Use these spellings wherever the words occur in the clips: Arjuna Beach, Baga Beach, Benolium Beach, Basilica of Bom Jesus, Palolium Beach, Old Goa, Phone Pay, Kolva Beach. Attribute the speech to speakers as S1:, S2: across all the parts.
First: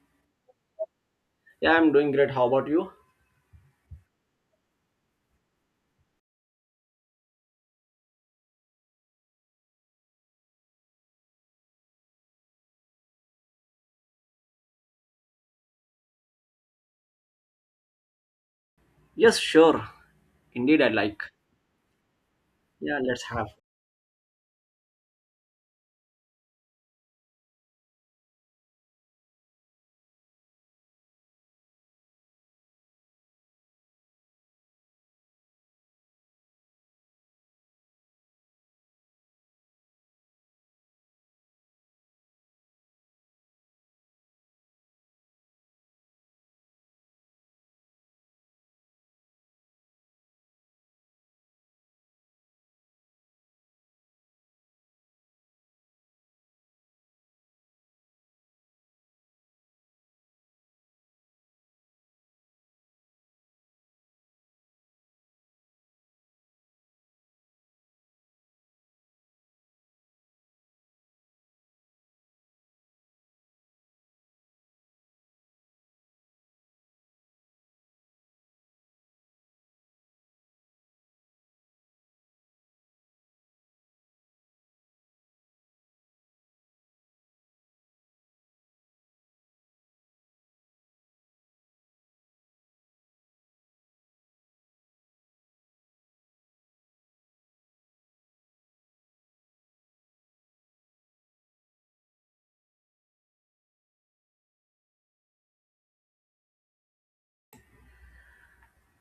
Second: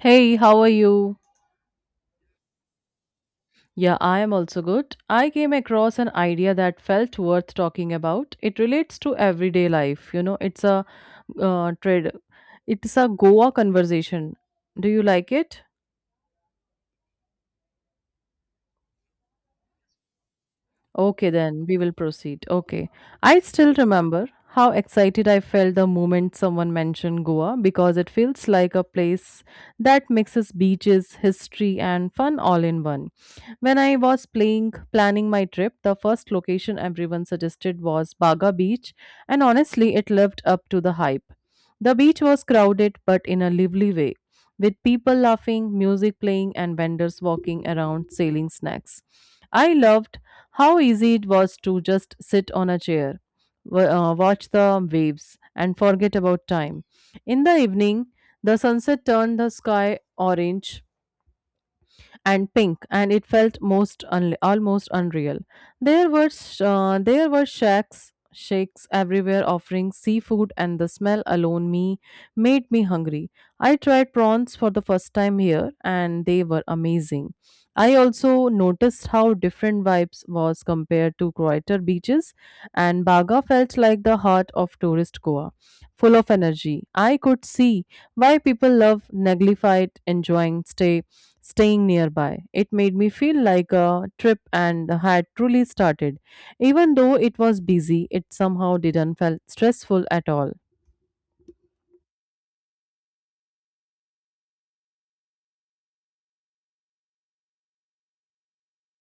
S1: Hey, how are you?
S2: Yeah, I'm doing great. How about you?
S1: Yeah, I am also good. I came across an idea that felt worth talking about. It relates to everyday life. You know, it's a trade. It's a Goa conversation. Do you like it?
S2: Yes, sure. Indeed, I like.
S1: Okay, then we will proceed. Okay.
S2: Yeah, let's
S1: I
S2: have.
S1: still remember how excited I felt the moment someone mentioned Goa because it feels like a place that mixes beaches, history, and fun all in one. When I was playing, planning my trip, the first location everyone suggested was Baga Beach, and honestly, it lived up to the hype. The beach was crowded but in a lively way, with people laughing, music playing, and vendors walking around selling snacks. I loved how easy it was to just sit on a chair, wa- watch the waves, and forget about time. In the evening, the sunset turned the sky orange, and pink, and it felt most unle almost unreal. There were there were shacks, shakes everywhere offering seafood, and the smell alone me made me hungry. I tried prawns for the first time here, and they were amazing. I also noticed how different vibes was compared to quieter beaches, and Baga felt like the heart of tourist Goa, full of energy. I could see why people love Naglified enjoying staying nearby. It made me feel like a trip and had truly started. Even though it was busy, it somehow didn't felt stressful at all.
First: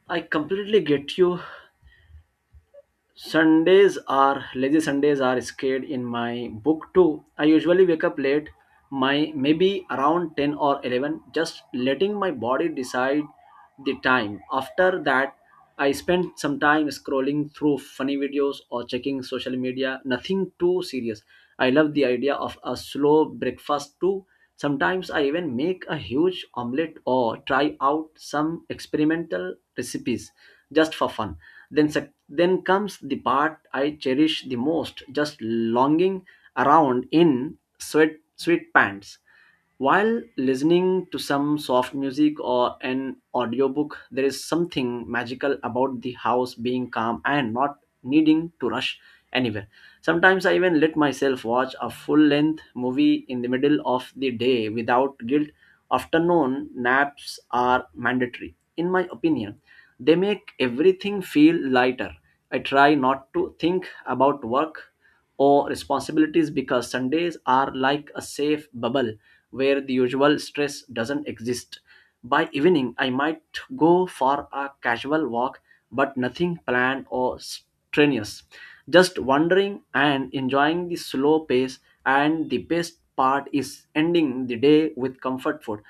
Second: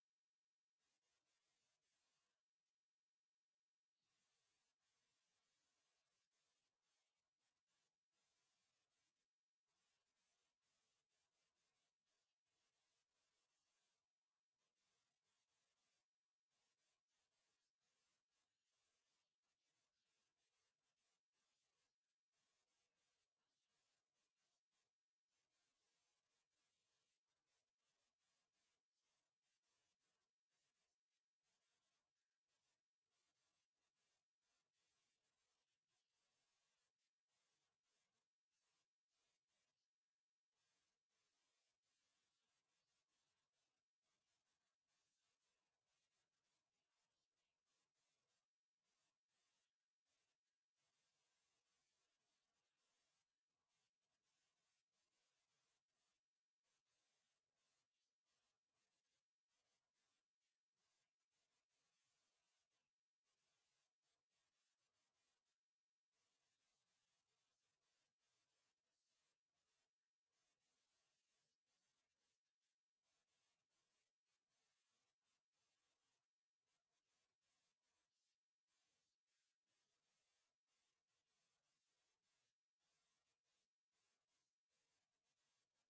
S2: I completely get you. Sundays are lazy Sundays are scared in my book too. I usually wake up late, my maybe around 10 or 11, just letting my body decide the time. After that, I spend some time scrolling through funny videos or checking social media, nothing too serious. I love the idea of a slow breakfast too. Sometimes I even make a huge omelette or try out some experimental recipes just for fun. Then then comes the part I cherish the most, just longing around in sweatpants while listening to some soft music or an audiobook. There is something magical about the house being calm and not needing to rush anywhere. Sometimes I even let myself watch a full length movie in the middle of the day without guilt. Afternoon naps are mandatory. In my opinion, they make everything feel lighter. I try not to think about work or responsibilities because Sundays are like a safe bubble where the usual stress doesn't exist. By evening, I might go for a casual walk, but nothing planned or strenuous. Just wandering and enjoying the slow pace, and the best part is ending the day with comfort food.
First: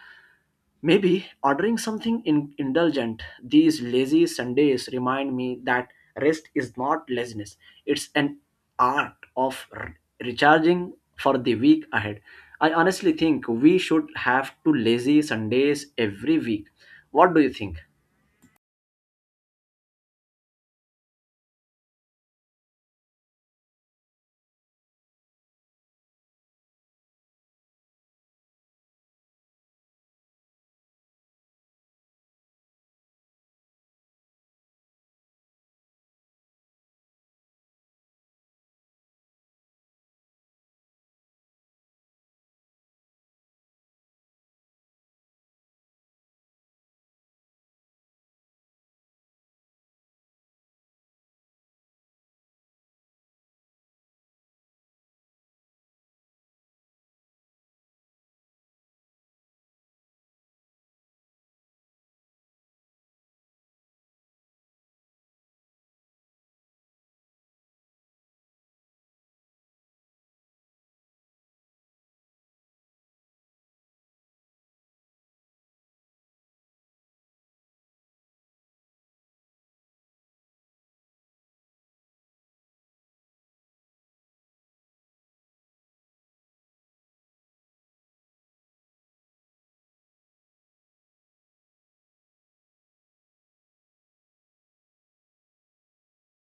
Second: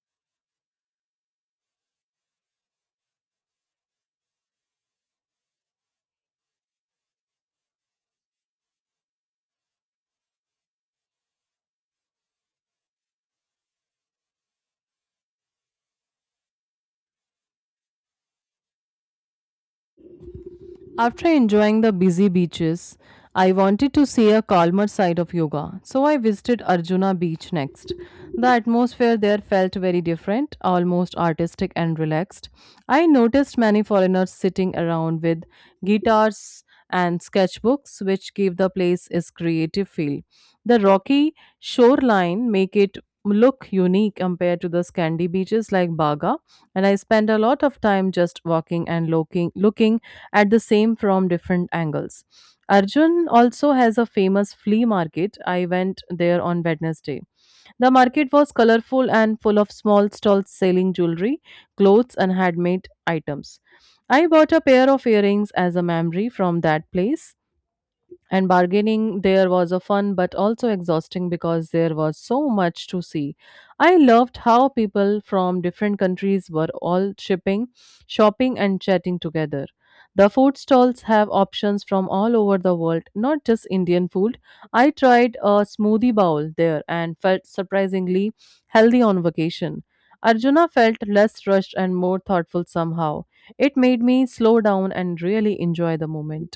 S2: Maybe ordering something indulgent. These lazy Sundays remind me that rest is not laziness. It's an art of recharging for the week ahead. I honestly think we should have two lazy Sundays every week. What do you think?
S1: After enjoying the busy beaches, I wanted to see a calmer side of yoga, so I visited Arjuna Beach next. The atmosphere there felt very different, almost artistic and relaxed. I noticed many foreigners sitting around with guitars and sketchbooks, which gave the place its creative feel. The rocky shoreline make it look unique compared to the sandy beaches like Baga, and I spend a lot of time just walking and looking at the same from different angles. Arjun also has a famous flea market. I went there on Wednesday. The market was colorful and full of small stalls selling jewelry, clothes, and handmade items. I bought a pair of earrings as a memory from that place. And bargaining there was a fun but also exhausting because there was so much to see. I loved how people from different countries were all shopping, and chatting together. The food stalls have options from all over the world, not just Indian food. I tried a smoothie bowl there and felt surprisingly healthy on vacation. Arjuna felt less rushed and more thoughtful somehow. It made me slow down and really enjoy the moment.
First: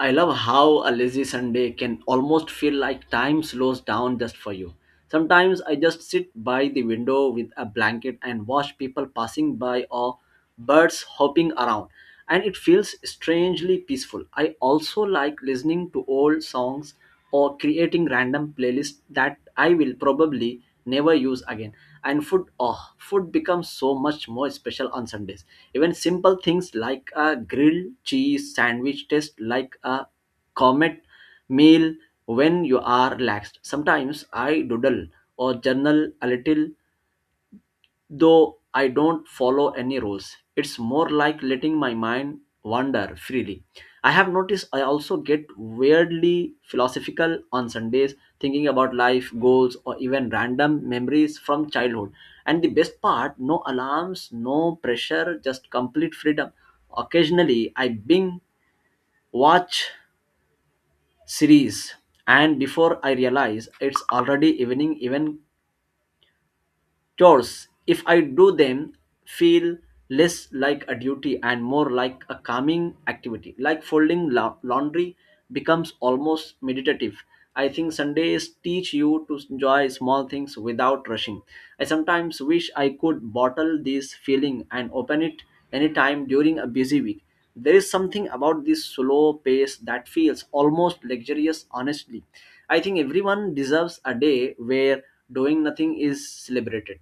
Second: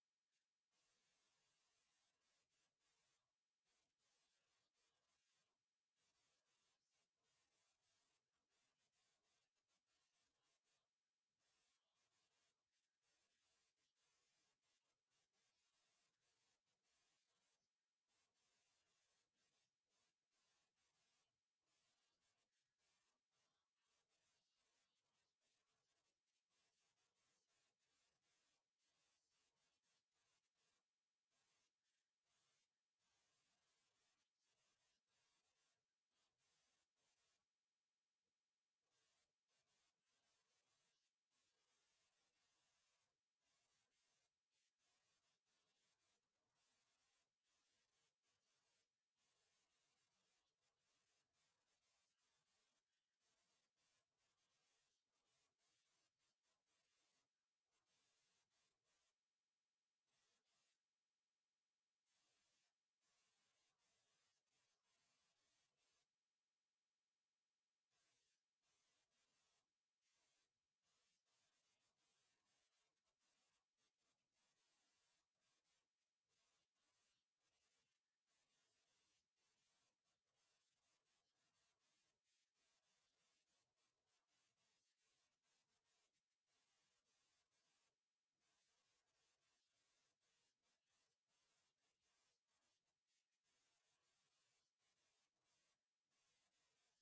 S2: I love how a lazy Sunday can almost feel like time slows down just for you. Sometimes I just sit by the window with a blanket and watch people passing by or birds hopping around, and it feels strangely peaceful. I also like listening to old songs or creating random playlists that I will probably never use again. And food, oh, food becomes so much more special on Sundays. Even simple things like a grilled cheese sandwich taste like a comet meal when you are relaxed. Sometimes I doodle or journal a little, though I don't follow any rules. It's more like letting my mind wander freely. I have noticed I also get weirdly philosophical on Sundays, thinking about life, goals, or even random memories from childhood. And the best part, no alarms, no pressure, just complete freedom. Occasionally, I bing watch series, and before I realize, it's already evening. Even chores, if I do them, feel less like a duty and more like a calming activity. Like folding laundry becomes almost meditative. I think Sundays teach you to enjoy small things without rushing. I sometimes wish I could bottle this feeling and open it anytime during a busy week. There is something about this slow pace that feels almost luxurious, honestly. I think everyone deserves a day where doing nothing is celebrated.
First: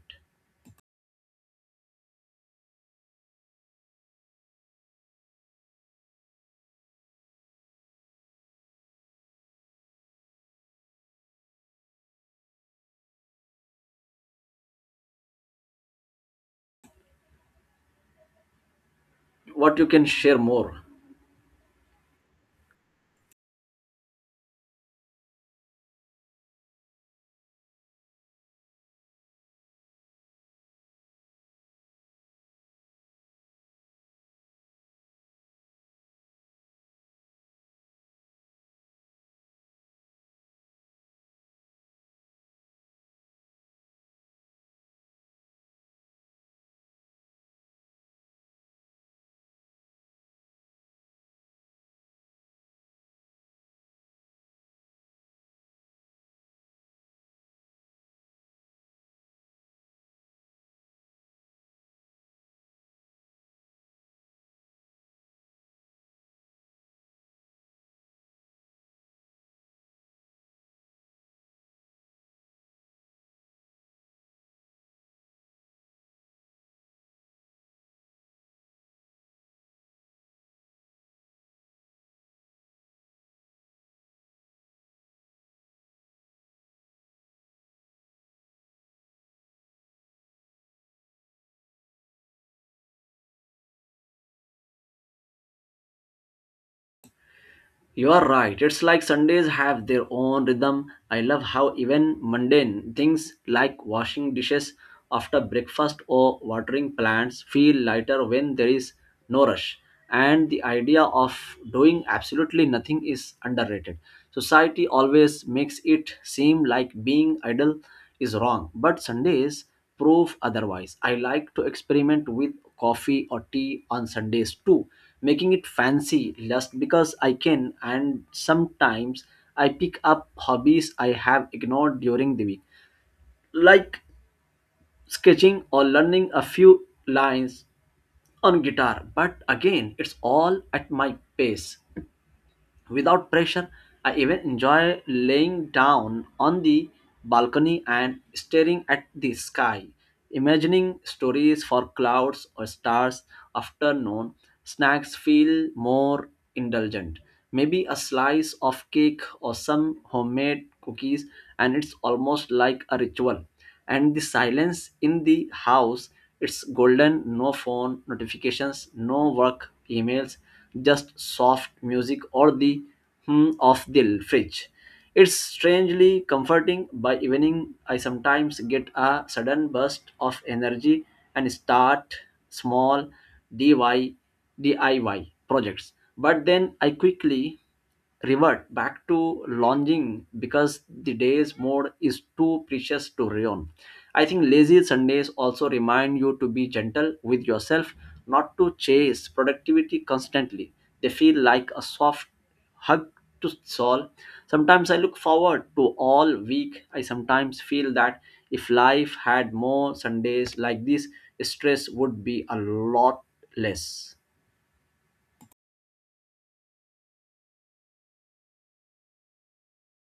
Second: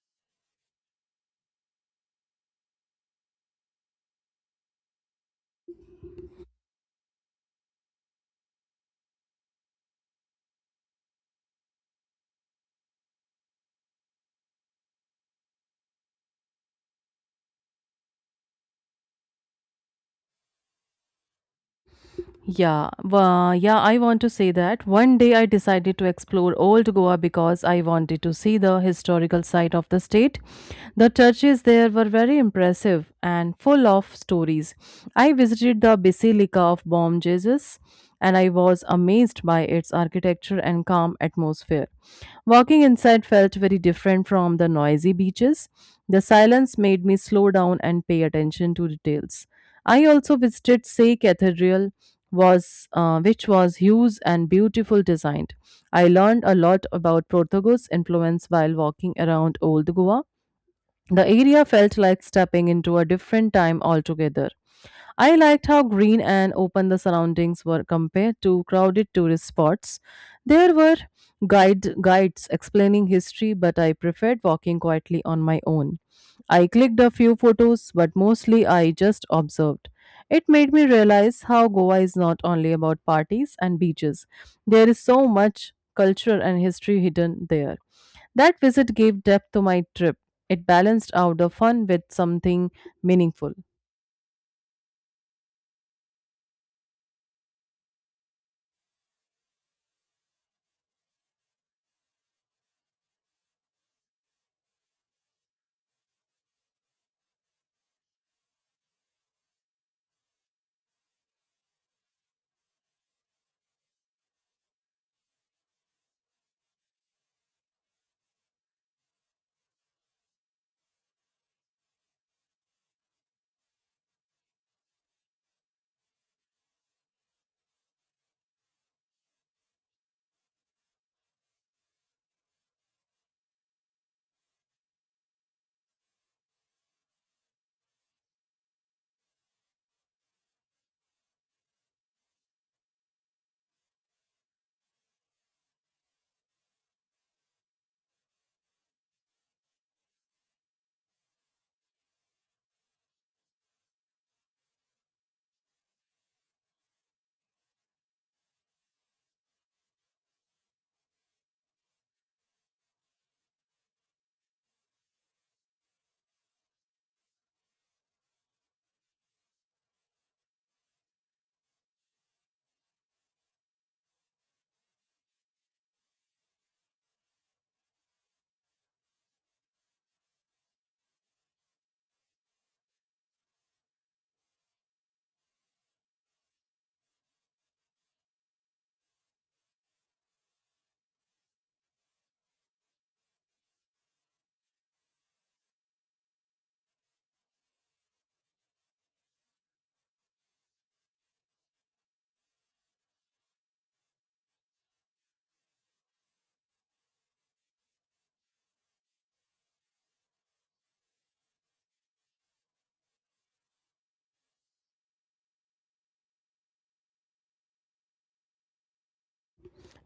S2: What you can share more?
S1: Yeah, well, I want to say that one day I decided to explore Old Goa because I wanted to see the historical side of the state. The churches there were very impressive and full of stories. I visited the Basilica of Bom Jesus, and I was amazed by its architecture and calm atmosphere. Walking inside felt very different from the noisy beaches. The silence made me slow down and pay attention to details. I also visited Say Cathedral, was which was huge and beautiful designed. I learned a lot about Portuguese influence while walking around Old Goa. The area felt like stepping into a different time altogether. I liked how green and open the surroundings were compared to crowded tourist spots. There were guides explaining history, but I preferred walking quietly on my own. I clicked a few photos, but mostly I just observed. It made me realize how Goa is not only about parties and beaches. There is so much culture and history hidden there. That visit gave depth to my trip. It balanced out the fun with something meaningful.
S2: You are right. It's like Sundays have their own rhythm. I love how even mundane things like washing dishes after breakfast or watering plants feel lighter when there is no rush. And the idea of doing absolutely nothing is underrated. Society always makes it seem like being idle is wrong, but Sundays prove otherwise. I like to experiment with coffee or tea on Sundays too, making it fancy just because I can, and sometimes I pick up hobbies I have ignored during the week, like sketching or learning a few lines on guitar. But again, it's all at my pace. Without pressure, I even enjoy laying down on the balcony and staring at the sky, imagining stories for clouds or stars. Afternoon snacks feel more indulgent. Maybe a slice of cake or some homemade cookies, and it's almost like a ritual. And the silence in the house, it's golden. No phone notifications, no work emails, just soft music or the hum of the fridge. It's strangely comforting. By evening, I sometimes get a sudden burst of energy and start small diy diy projects, but then I quickly revert back to lounging because the day's mode is too precious to ruin. I think lazy Sundays also remind you to be gentle with yourself, not to chase productivity constantly. They feel like a soft hug to soul. Sometimes I look forward to all week. I sometimes feel that if life had more Sundays like this, stress would be a lot less.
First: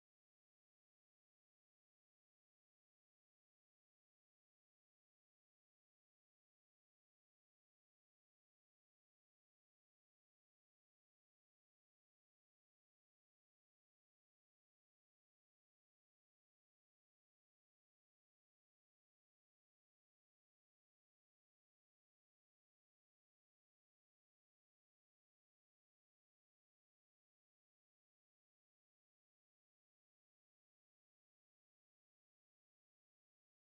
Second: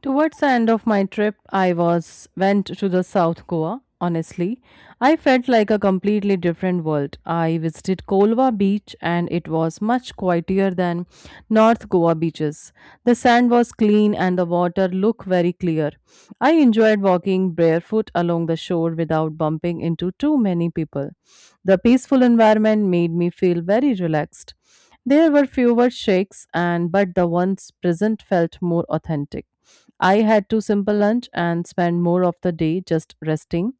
S1: Towards the end of my trip, I was went to the South Goa. Honestly, I felt like a completely different world. I visited Kolva Beach, and it was much quieter than North Goa beaches. The sand was clean and the water looked very clear. I enjoyed walking barefoot along the shore without bumping into too many people. The peaceful environment made me feel very relaxed. There were fewer shakes and but the ones present felt more authentic. I had to simple lunch and spent more of the day just resting.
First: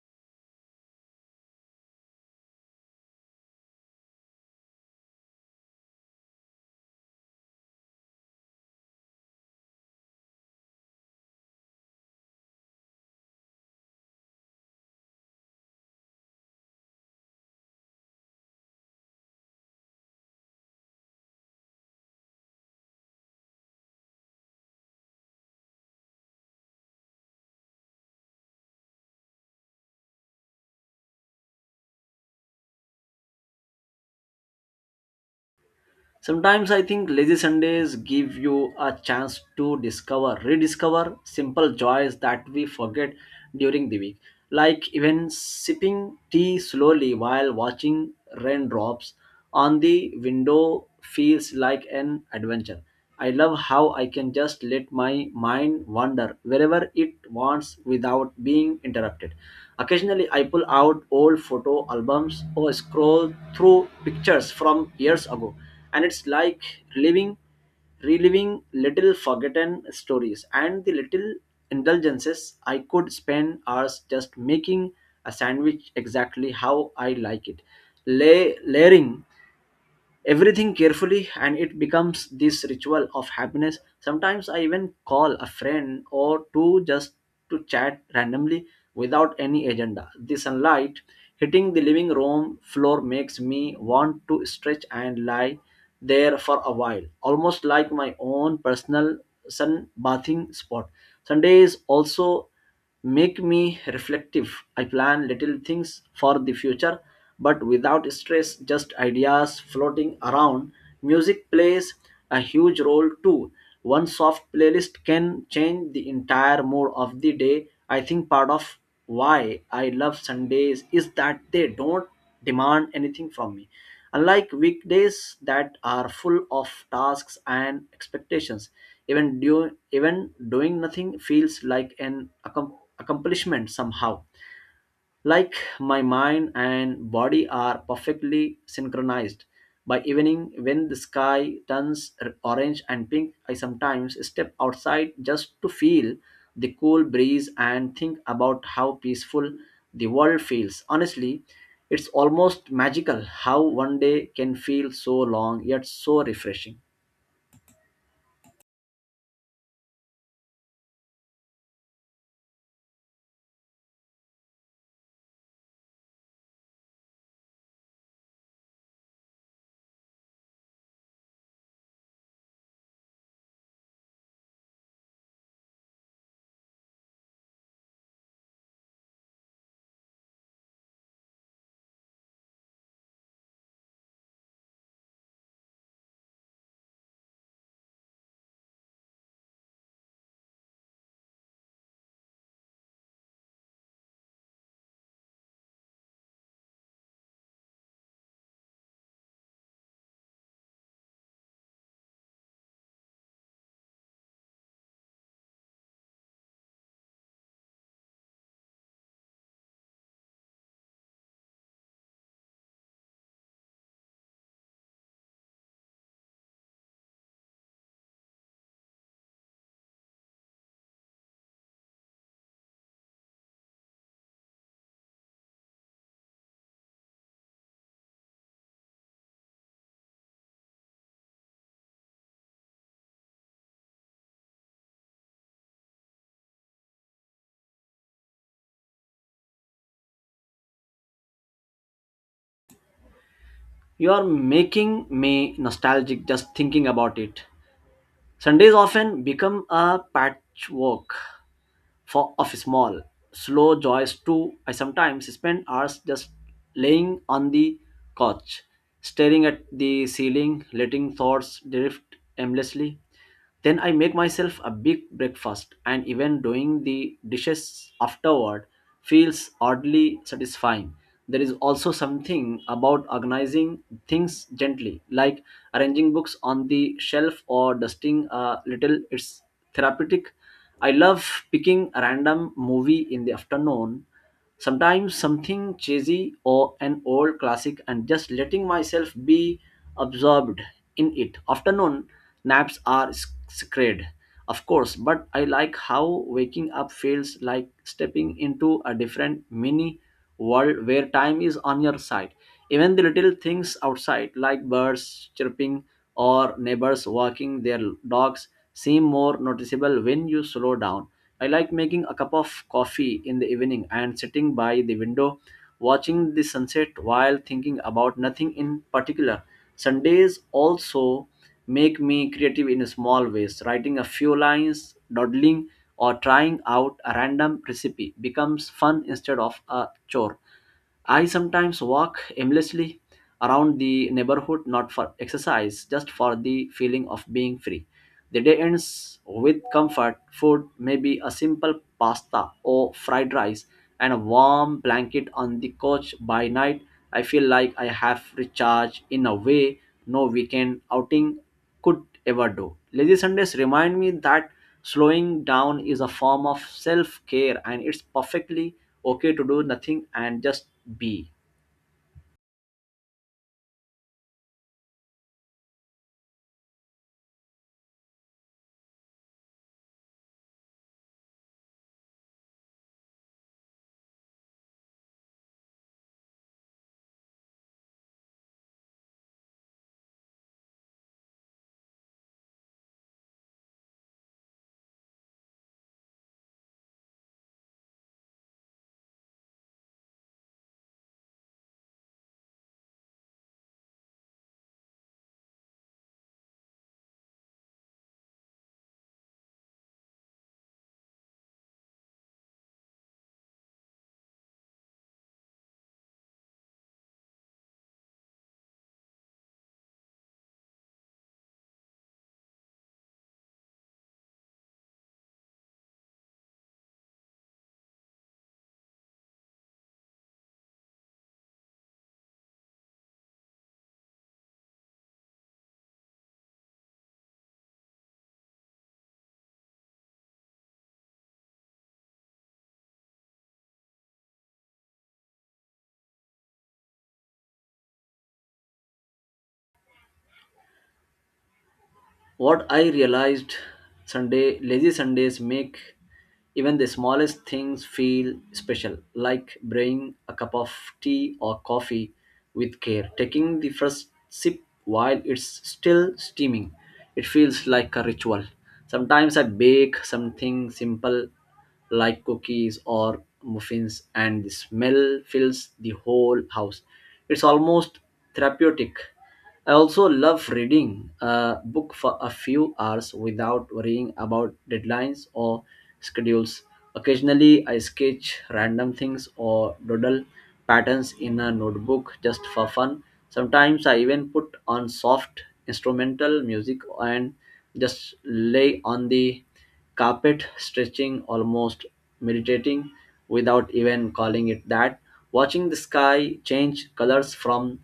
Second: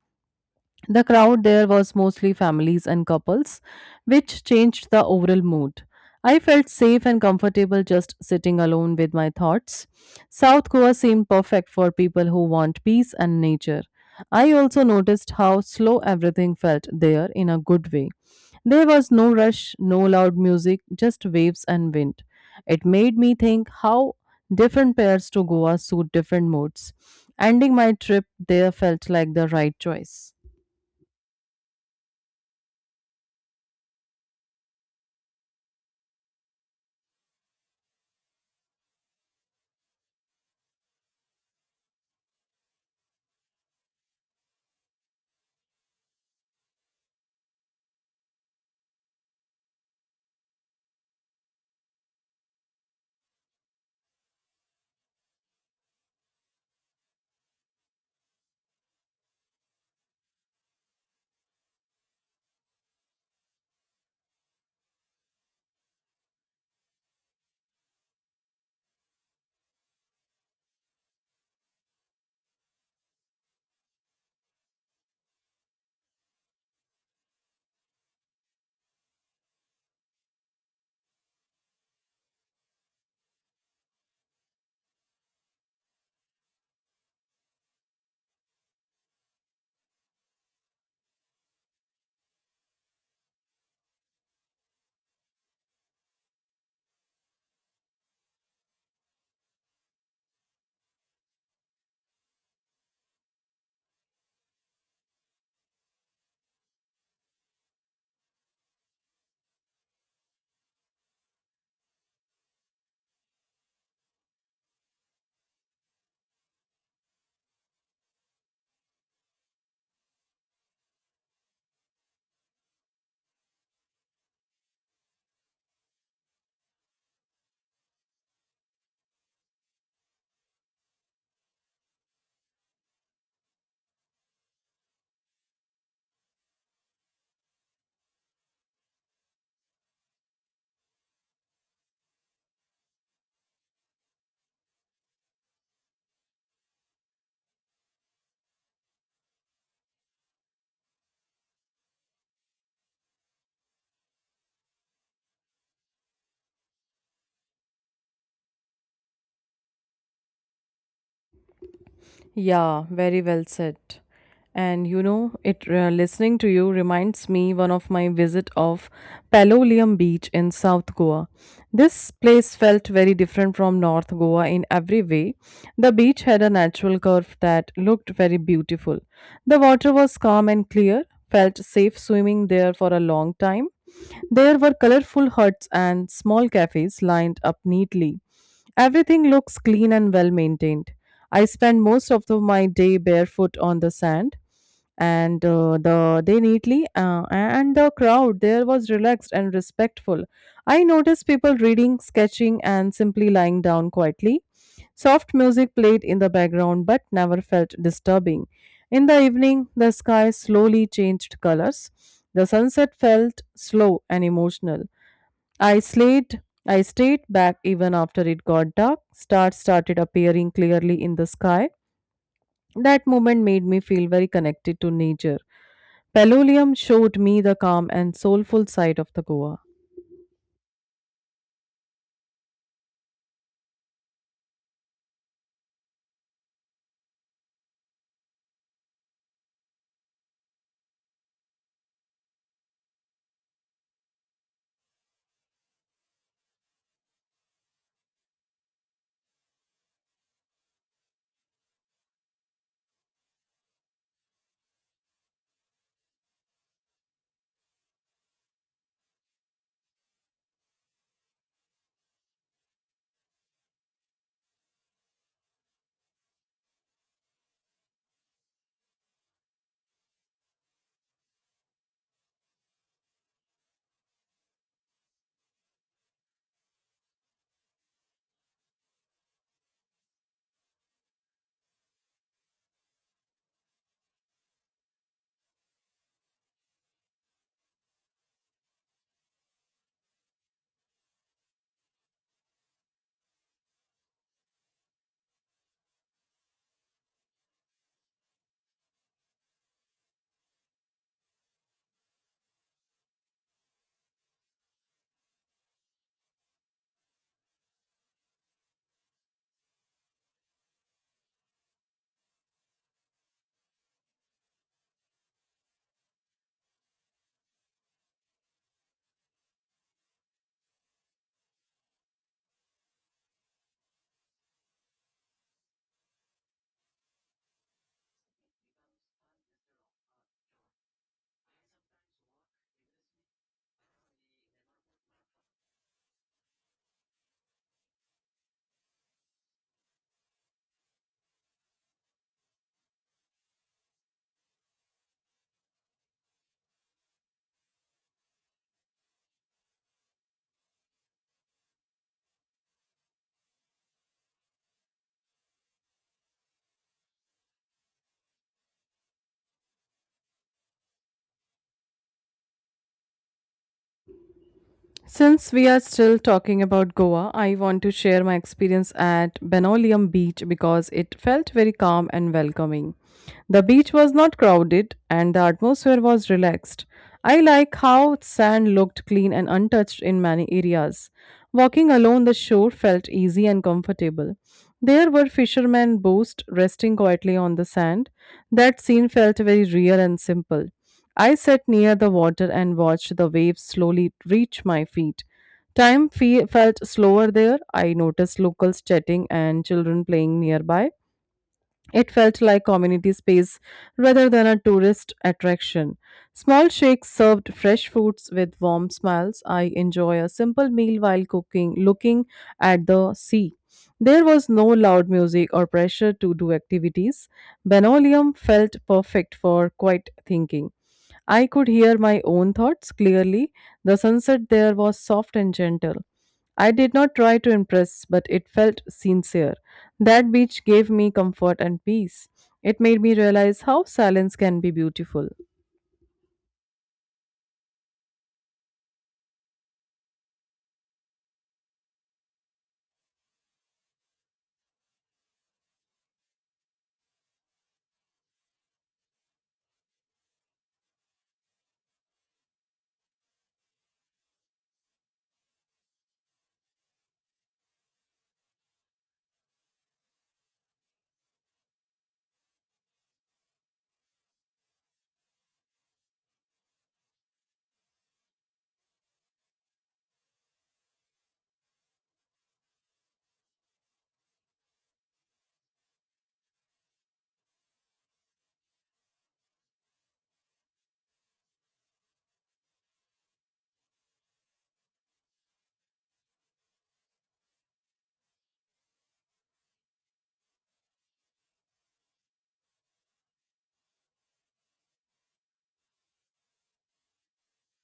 S1: The crowd there was mostly families and couples, which changed the overall mood. I felt safe and comfortable just sitting alone with my thoughts. South Goa seemed perfect for people who want peace and nature. I also noticed how slow everything felt there in a good way. There was no rush, no loud music, just waves and wind. It made me think how different pairs to Goa suit different moods. Ending my trip there felt like the right choice.
S2: Sometimes I think lazy Sundays give you a chance to rediscover simple joys that we forget during the week, like even sipping tea slowly while watching raindrops on the window feels like an adventure. I love how I can just let my mind wander wherever it wants without being interrupted. Occasionally, I pull out old photo albums or scroll through pictures from years ago, and it's like living reliving little forgotten stories. And the little indulgences, I could spend hours just making a sandwich exactly how I like it, lay layering everything carefully, and it becomes this ritual of happiness. Sometimes I even call a friend or two just to chat randomly without any agenda. The sunlight hitting the living room floor makes me want to stretch and lie there for a while, almost like my own personal sun bathing spot. Sundays also make me reflective. I plan little things for the future, but without stress, just ideas floating around. Music plays a huge role too. One soft playlist can change the entire mood of the day. I think part of why I love Sundays is that they don't demand anything from me. Unlike weekdays that are full of tasks and expectations, even doing nothing feels like an accomplishment somehow, like my mind and body are perfectly synchronized. By evening, when the sky turns orange and pink, I sometimes step outside just to feel the cool breeze and think about how peaceful the world feels. Honestly, it's almost magical how one day can feel so long yet so refreshing.
S1: Yeah, very well said. And you know, it listening to you reminds me one of my visit of Palolium Beach in South Goa. This place felt very different from North Goa in every way. The beach had a natural curve that looked very beautiful. The water was calm and clear, felt safe swimming there for a long time. There were colorful huts and small cafes lined up neatly. Everything looks clean and well maintained. I spend most of my day barefoot on the sand, and the they neatly and the crowd there was relaxed and respectful. I noticed people reading, sketching, and simply lying down quietly. Soft music played in the background but never felt disturbing. In the evening, the sky slowly changed colors. The sunset felt slow and emotional. I stayed back even after it got dark. Stars started appearing clearly in the sky. That moment made me feel very connected to nature. Pelolium showed me the calm and soulful side of the Goa.
S2: You are making me nostalgic just thinking about it. Sundays often become a patchwork for of small slow joys too. I sometimes spend hours just laying on the couch staring at the ceiling, letting thoughts drift aimlessly. Then I make myself a big breakfast, and even doing the dishes afterward feels oddly satisfying. There is also something about organizing things gently, like arranging books on the shelf or dusting a little. It's therapeutic. I love picking a random movie in the afternoon, sometimes something cheesy or an old classic, and just letting myself be absorbed in it. Afternoon naps are sacred, of course, but I like how waking up feels like stepping into a different mini world where time is on your side. Even the little things outside, like birds chirping or neighbors walking their dogs, seem more noticeable when you slow down. I like making a cup of coffee in the evening and sitting by the window watching the sunset while thinking about nothing in particular. Sundays also make me creative in small ways. Writing a few lines, dawdling, or trying out a random recipe becomes fun instead of a chore. I sometimes walk aimlessly around the neighborhood, not for exercise, just for the feeling of being free. The day ends with comfort food, maybe a simple pasta or fried rice, and a warm blanket on the couch. By night, I feel like I have recharged in a way no weekend outing could ever do. Lazy Sundays remind me that slowing down is a form of self care, and it's perfectly okay to do nothing and just be.
S1: Since we are still talking about Goa, I want to share my experience at Benolium Beach because it felt very calm and welcoming. The beach was not crowded and the atmosphere was relaxed. I like how sand looked clean and untouched in many areas. Walking along the shore felt easy and comfortable. There were fishermen boats resting quietly on the sand. That scene felt very real and simple. I sat near the water and watched the waves slowly reach my feet. Felt slower there. I noticed locals chatting and children playing nearby. It felt like community space rather than a tourist attraction. Small shakes served fresh foods with warm smiles. I enjoy a simple meal while cooking, looking at the sea. There was no loud music or pressure to do activities. Benolium felt perfect for quiet thinking. I could hear my own thoughts clearly. The sunset there was soft and gentle. I did not try to impress, but it felt sincere. That beach gave me comfort and peace. It made me realize how silence can be beautiful.
S2: What I realized, Sunday, lazy Sundays make even the smallest things feel special, like brewing a cup of tea or coffee with care, taking the first sip while it's still steaming. It feels like a ritual. Sometimes I bake something simple like cookies or muffins, and the smell fills the whole house. It's almost therapeutic. I also love reading a book for a few hours without worrying about deadlines or schedules. Occasionally, I sketch random things or doodle patterns in a notebook just for fun. Sometimes, I even put on soft instrumental music and just lay on the carpet stretching, almost meditating without even calling it that. Watching the sky change colors from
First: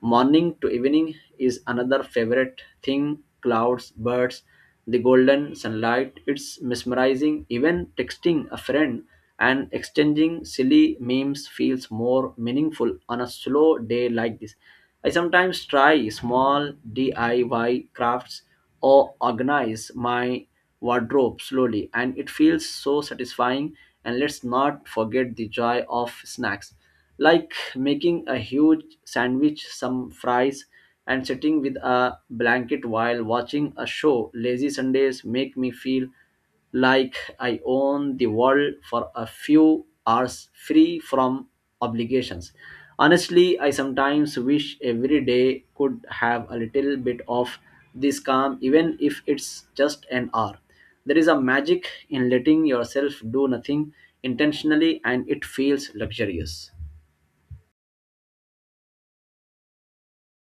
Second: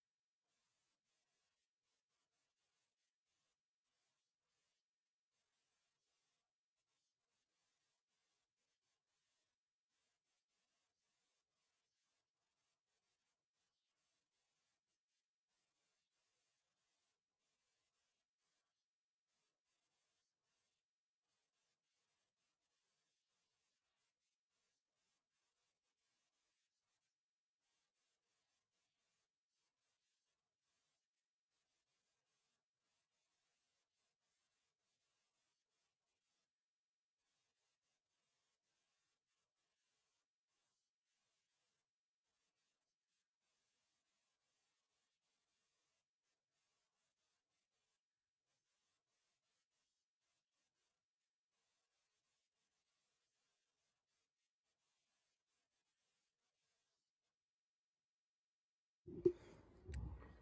S2: morning to evening is another favorite thing. Clouds, birds, the golden sunlight, it's mesmerizing. Even texting a friend and exchanging silly memes feels more meaningful on a slow day like this. I sometimes try small DIY crafts or organize my wardrobe slowly, and it feels so satisfying. And let's not forget the joy of snacks, like making a huge sandwich, some fries, and sitting with a blanket while watching a show. Lazy Sundays make me feel like I own the world for a few hours, free from obligations. Honestly, I sometimes wish every day could have a little bit of this calm, even if it's just an hour. There is a magic in letting yourself do nothing intentionally, and it feels luxurious.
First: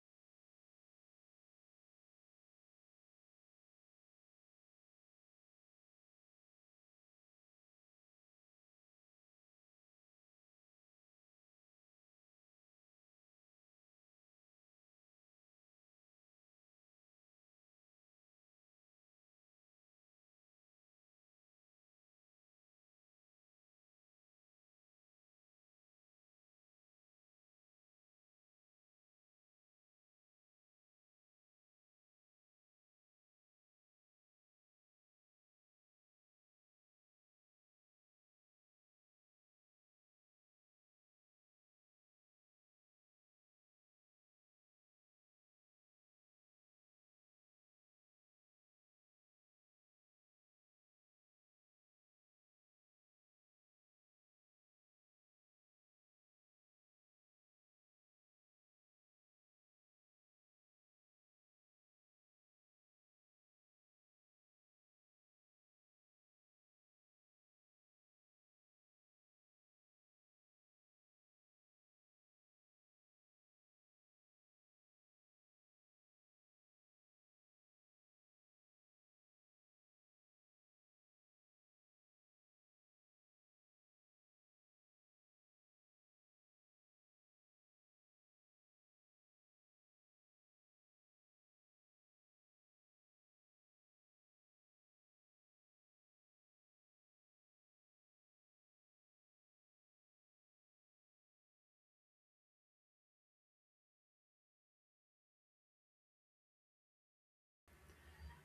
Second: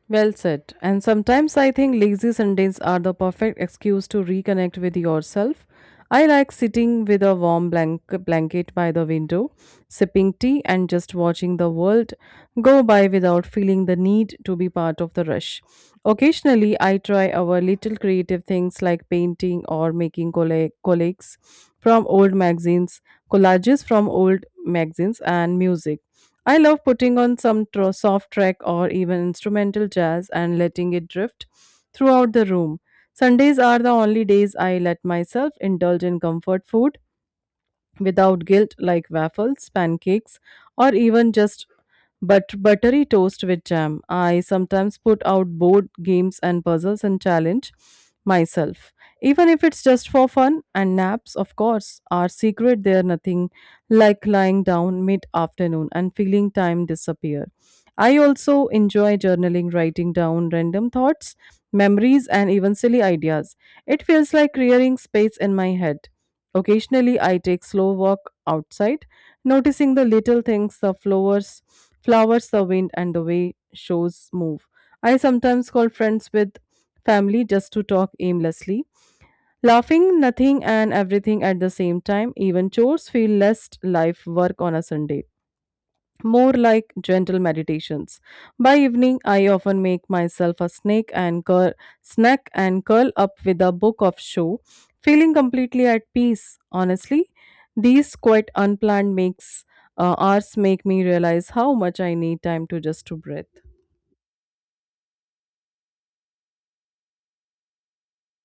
S1: Well said. And sometimes I think lazy Sundays are the perfect excuse to reconnect with yourself. I like sitting with a blanket by the window, sipping tea, and just watching the world go by without feeling the need to be part of the rush. Occasionally, I try our little creative things like painting or making collages from old magazines, and music. I love putting on some soft track or even instrumental jazz and letting it drift throughout the room. Sundays are the only days I let myself indulge in comfort food without guilt, like waffles, pancakes, or even just buttery toast with jam. I sometimes put out board games and puzzles and challenge myself. Even if it's just for fun. And naps, of course, are secret. They're nothing like lying down mid afternoon and feeling time disappear. I also enjoy journaling, writing down random thoughts, memories, and even silly ideas. It feels like clearing space in my head. Occasionally, I take slow walk outside, noticing the little things, the flowers, the wind, and the way shows move. I sometimes call friends with family just to talk aimlessly, laughing nothing and everything at the same time. Even chores feel less life work on a Sunday, more like gentle meditations. By evening, I often make myself a snack and curl up with a book of show, feeling completely at peace. Honestly, these quite unplanned makes hours make me realize how much I need time to just to breathe.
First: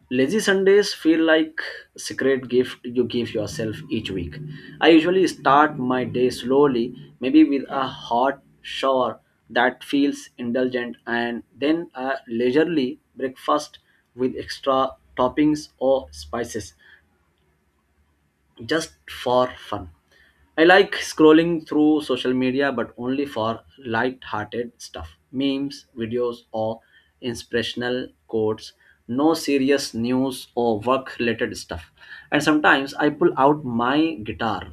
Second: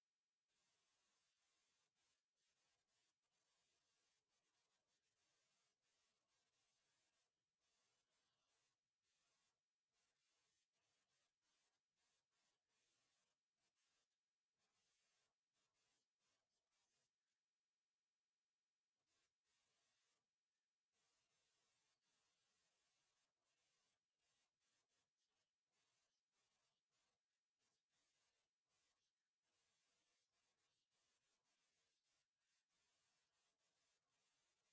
S2: Lazy Sundays feel like secret gift you give yourself each week. I usually start my day slowly, maybe with a hot shower that feels indulgent and then a leisurely breakfast with extra toppings or spices just for fun. I like scrolling through social media, but only for light-hearted stuff, memes, videos, or inspirational quotes. No serious news or work-related stuff. And sometimes I pull out my guitar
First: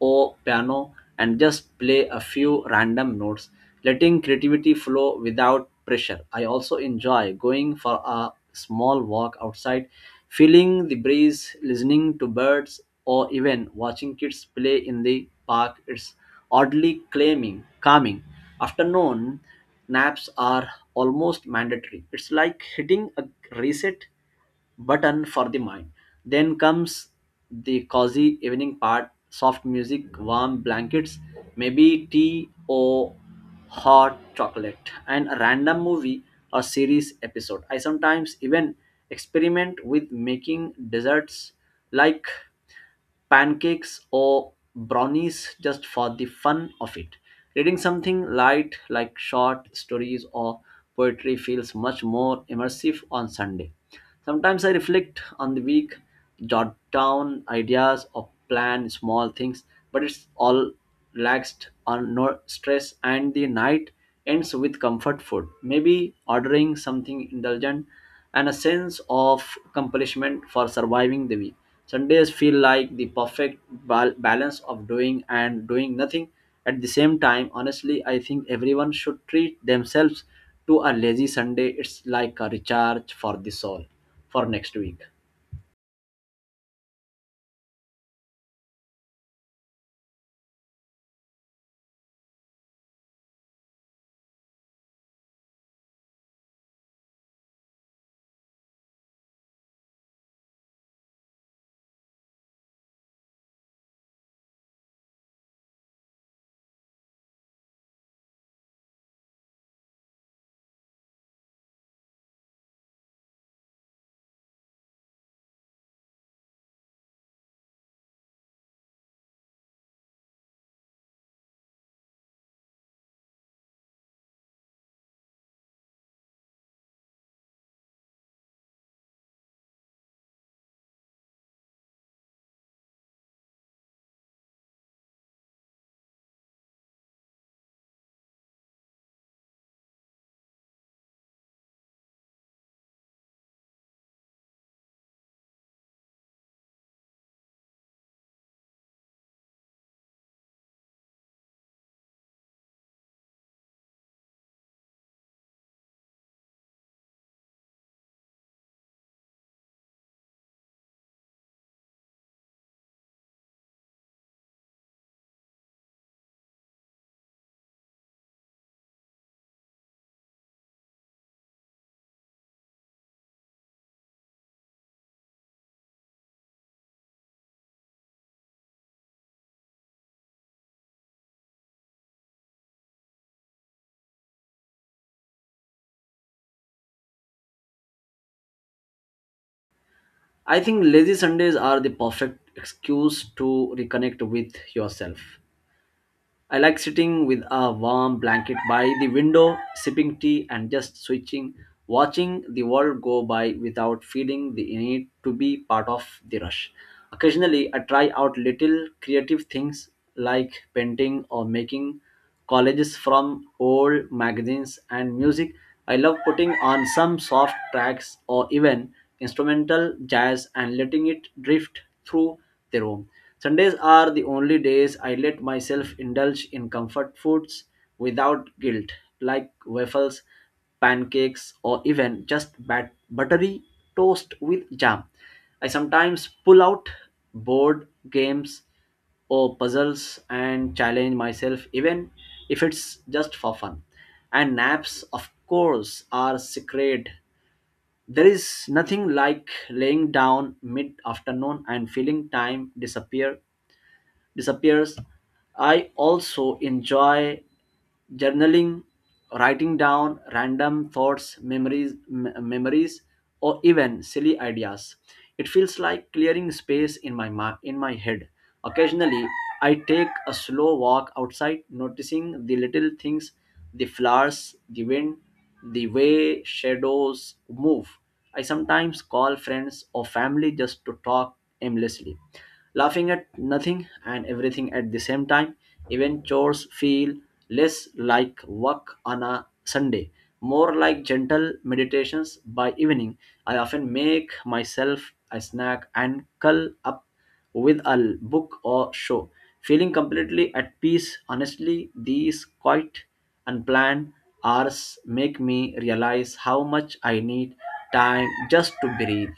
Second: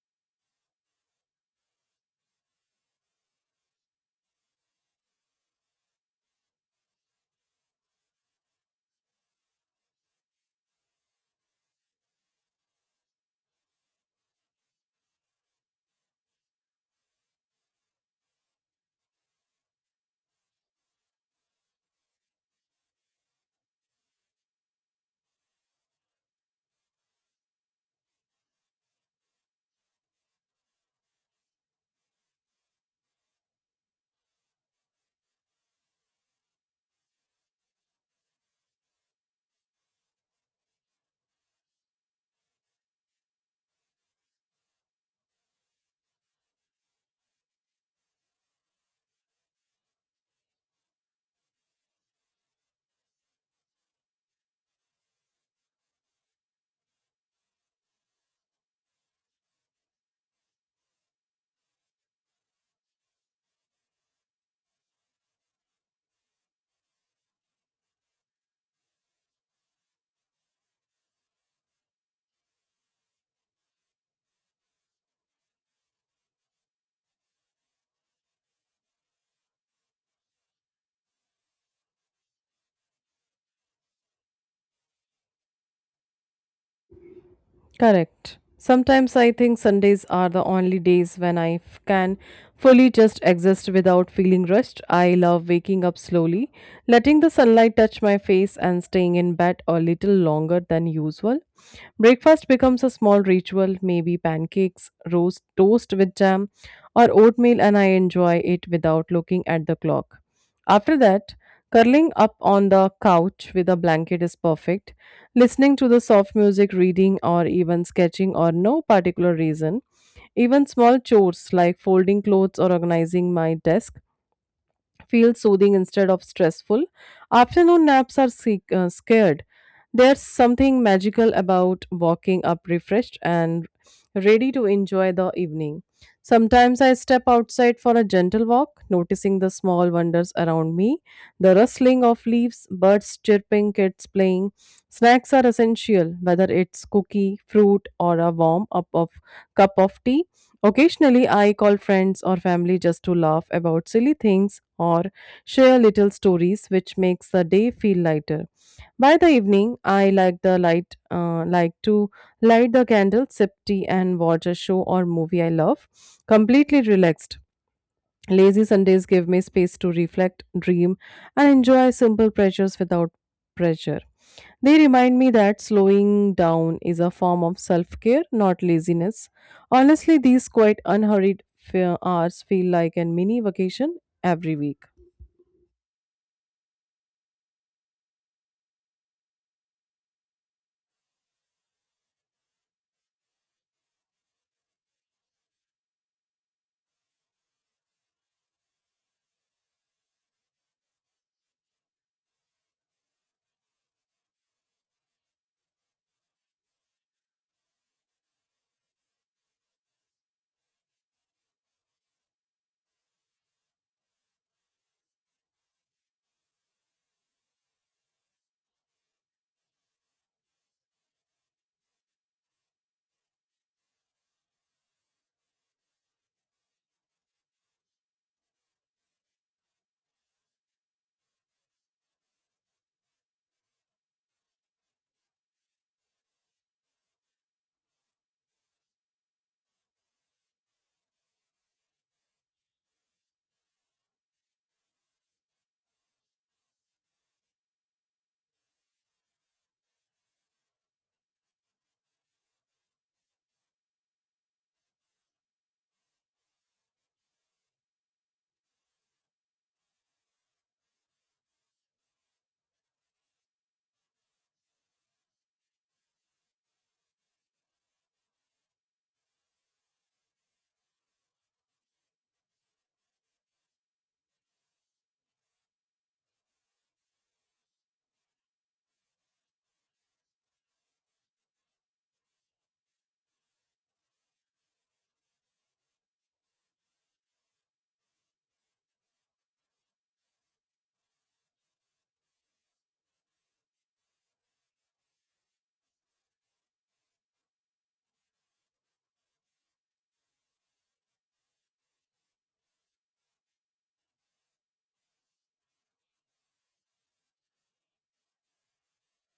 S2: or piano and just play a few random notes, letting creativity flow without pressure. I also enjoy going for a small walk outside, feeling the breeze, listening to birds, or even watching kids play in the park. It's calming. Afternoon naps are almost mandatory. It's like hitting a reset button for the mind. Then comes the cozy evening part, soft music, warm blankets, maybe tea or hot chocolate, and a random movie or series episode. I sometimes even experiment with making desserts like pancakes or brownies just for the fun of it. Reading something light like short stories or poetry feels much more immersive on Sunday. Sometimes I reflect on the week, jot down ideas or plan small things, but it's all relaxed on no stress, and the night ends with comfort food, maybe ordering something indulgent and a sense of accomplishment for surviving the week. Sundays feel like the perfect balance of doing and doing nothing at the same time. Honestly, I think everyone should treat themselves to a lazy Sunday. It's like a recharge for the soul for next week.
S1: Correct. Sometimes I think Sundays are the only days when can fully just exist without feeling rushed. I love waking up slowly, letting the sunlight touch my face, and staying in bed a little longer than usual. Breakfast becomes a small ritual, maybe pancakes, roast toast with jam, or oatmeal, and I enjoy it without looking at the clock. After that, curling up on the couch with a blanket is perfect. Listening to the soft music, reading, or even sketching, or no particular reason. Even small chores like folding clothes or organizing my desk feel soothing instead of stressful. Afternoon naps are scared. There's something magical about walking up refreshed and ready to enjoy the evening. Sometimes I step outside for a gentle walk, noticing the small wonders around me, the rustling of leaves, birds chirping, kids playing. Snacks are essential, whether it's cookie, fruit, or a warm up of cup of tea. Occasionally, I call friends or family just to laugh about silly things or share little stories, which makes the day feel lighter. By the evening, I like like to light the candle, sip tea, and watch a show or movie I love, completely relaxed. Lazy Sundays give me space to reflect, dream, and enjoy simple pleasures without pressure. They remind me that slowing down is a form of self care, not laziness. Honestly, these quite unhurried hours feel like a mini vacation every week.
S2: I think lazy Sundays are the perfect excuse to reconnect with yourself. I like sitting with a warm blanket by the window, sipping tea, and just switching, watching the world go by without feeling the need to be part of the rush. Occasionally, I try out little creative things like painting or making collages from old magazines and music. I love putting on some soft tracks or even instrumental jazz and letting it drift through the room. Sundays are the only days I let myself indulge in comfort foods without guilt, like waffles, pancakes, or even just buttery toast with jam. I sometimes pull out board games or puzzles and challenge myself, even if it's just for fun. And naps, of course, are sacred. There is nothing like laying down mid afternoon and feeling time disappear disappears. I also enjoy journaling, writing down random thoughts, memories, memories, or even silly ideas. It feels like clearing space in in my head. Occasionally, I take a slow walk outside, noticing the little things, the flowers, the wind, the way shadows move. I sometimes call friends or family just to talk aimlessly, laughing at nothing and everything at the same time. Even chores feel less like work on a Sunday, more like gentle meditations by evening. I often make myself a snack and curl up with a book or show, feeling completely at peace. Honestly, these quite unplanned hours make me realize how much I need time just to breathe.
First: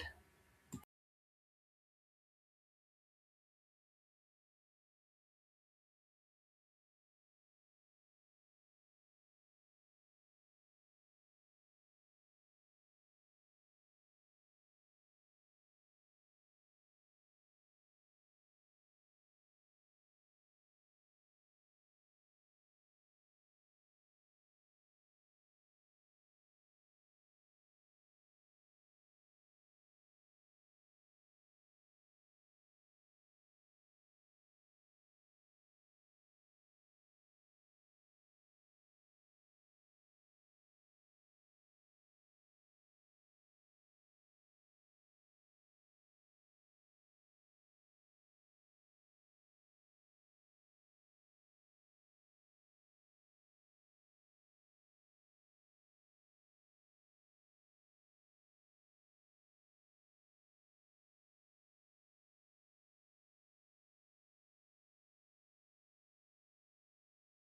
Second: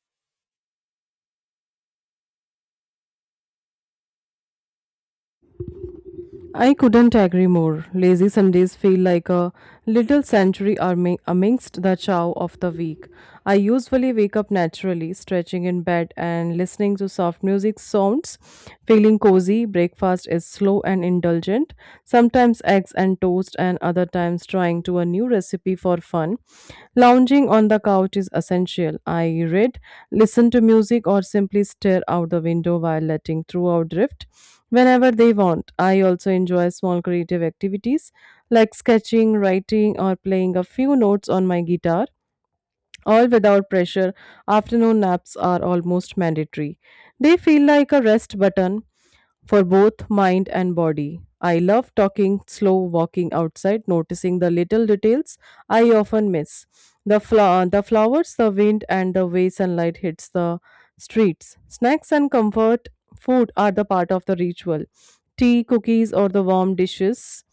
S1: I couldn't agree more. Lazy Sundays feel like a little sanctuary amidst the chow of the week. I usually wake up naturally, stretching in bed and listening to soft music sounds. Feeling cozy, breakfast is slow and indulgent, sometimes eggs and toast, and other times trying to a new recipe for fun. Lounging on the couch is essential. I read, listen to music, or simply stare out the window while letting throughout drift whenever they want. I also enjoy small creative activities like sketching, writing, or playing a few notes on my guitar, all without pressure. Afternoon naps are almost mandatory. They feel like a rest button for both mind and body. I love talking, slow walking outside, noticing the little details I often miss. The flowers, the wind, and the way sunlight hits the streets. Snacks and comfort food are the part of the ritual. Tea, cookies, or the warm dishes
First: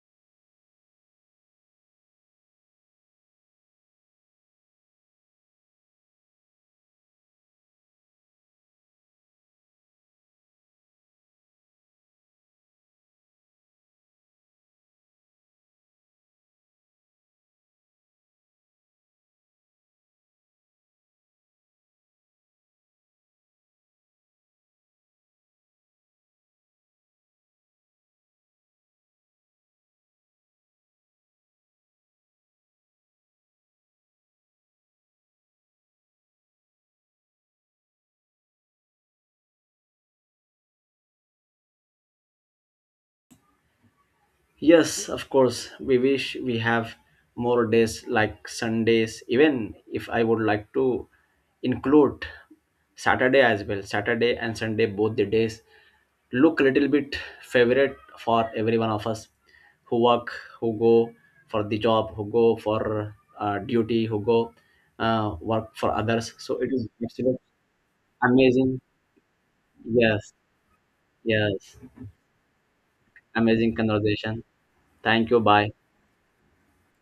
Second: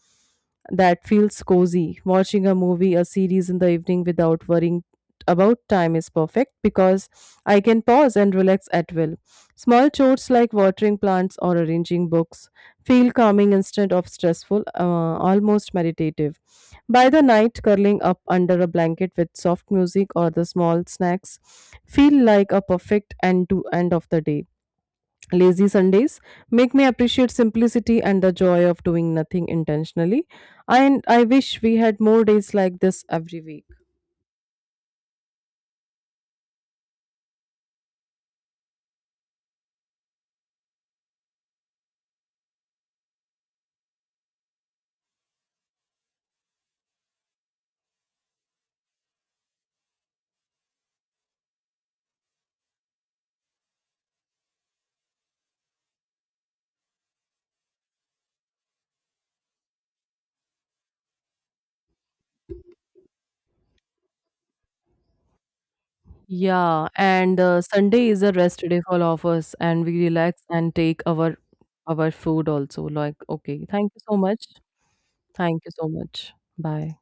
S1: that feels cozy. Watching a movie, a series in the evening without worrying about time is perfect because I can pause and relax at will. Small chores like watering plants or arranging books feel calming instead of almost meditative. By the night, curling up under a blanket with soft music or the small snacks feel like a perfect end of the day. Lazy Sundays make me appreciate simplicity and the joy of doing nothing intentionally. And I wish we had more days like this every week.
S2: Yes, of course. We wish we have more days like Sundays, even if I would like to include Saturday as well. Saturday and Sunday, both the days look a little bit favorite for every one of us who work, who go for the job, who go for duty, who go work for others. So it
S1: Yeah,
S2: is absolutely
S1: and Sunday is a rest day
S2: amazing.
S1: for all of us, and we
S2: Yes,
S1: relax and take our
S2: yes.
S1: our food also. Like, okay,
S2: Amazing
S1: thank you so
S2: conversation.
S1: much.
S2: Thank you.
S1: Thank you
S2: Bye.
S1: so much. Bye.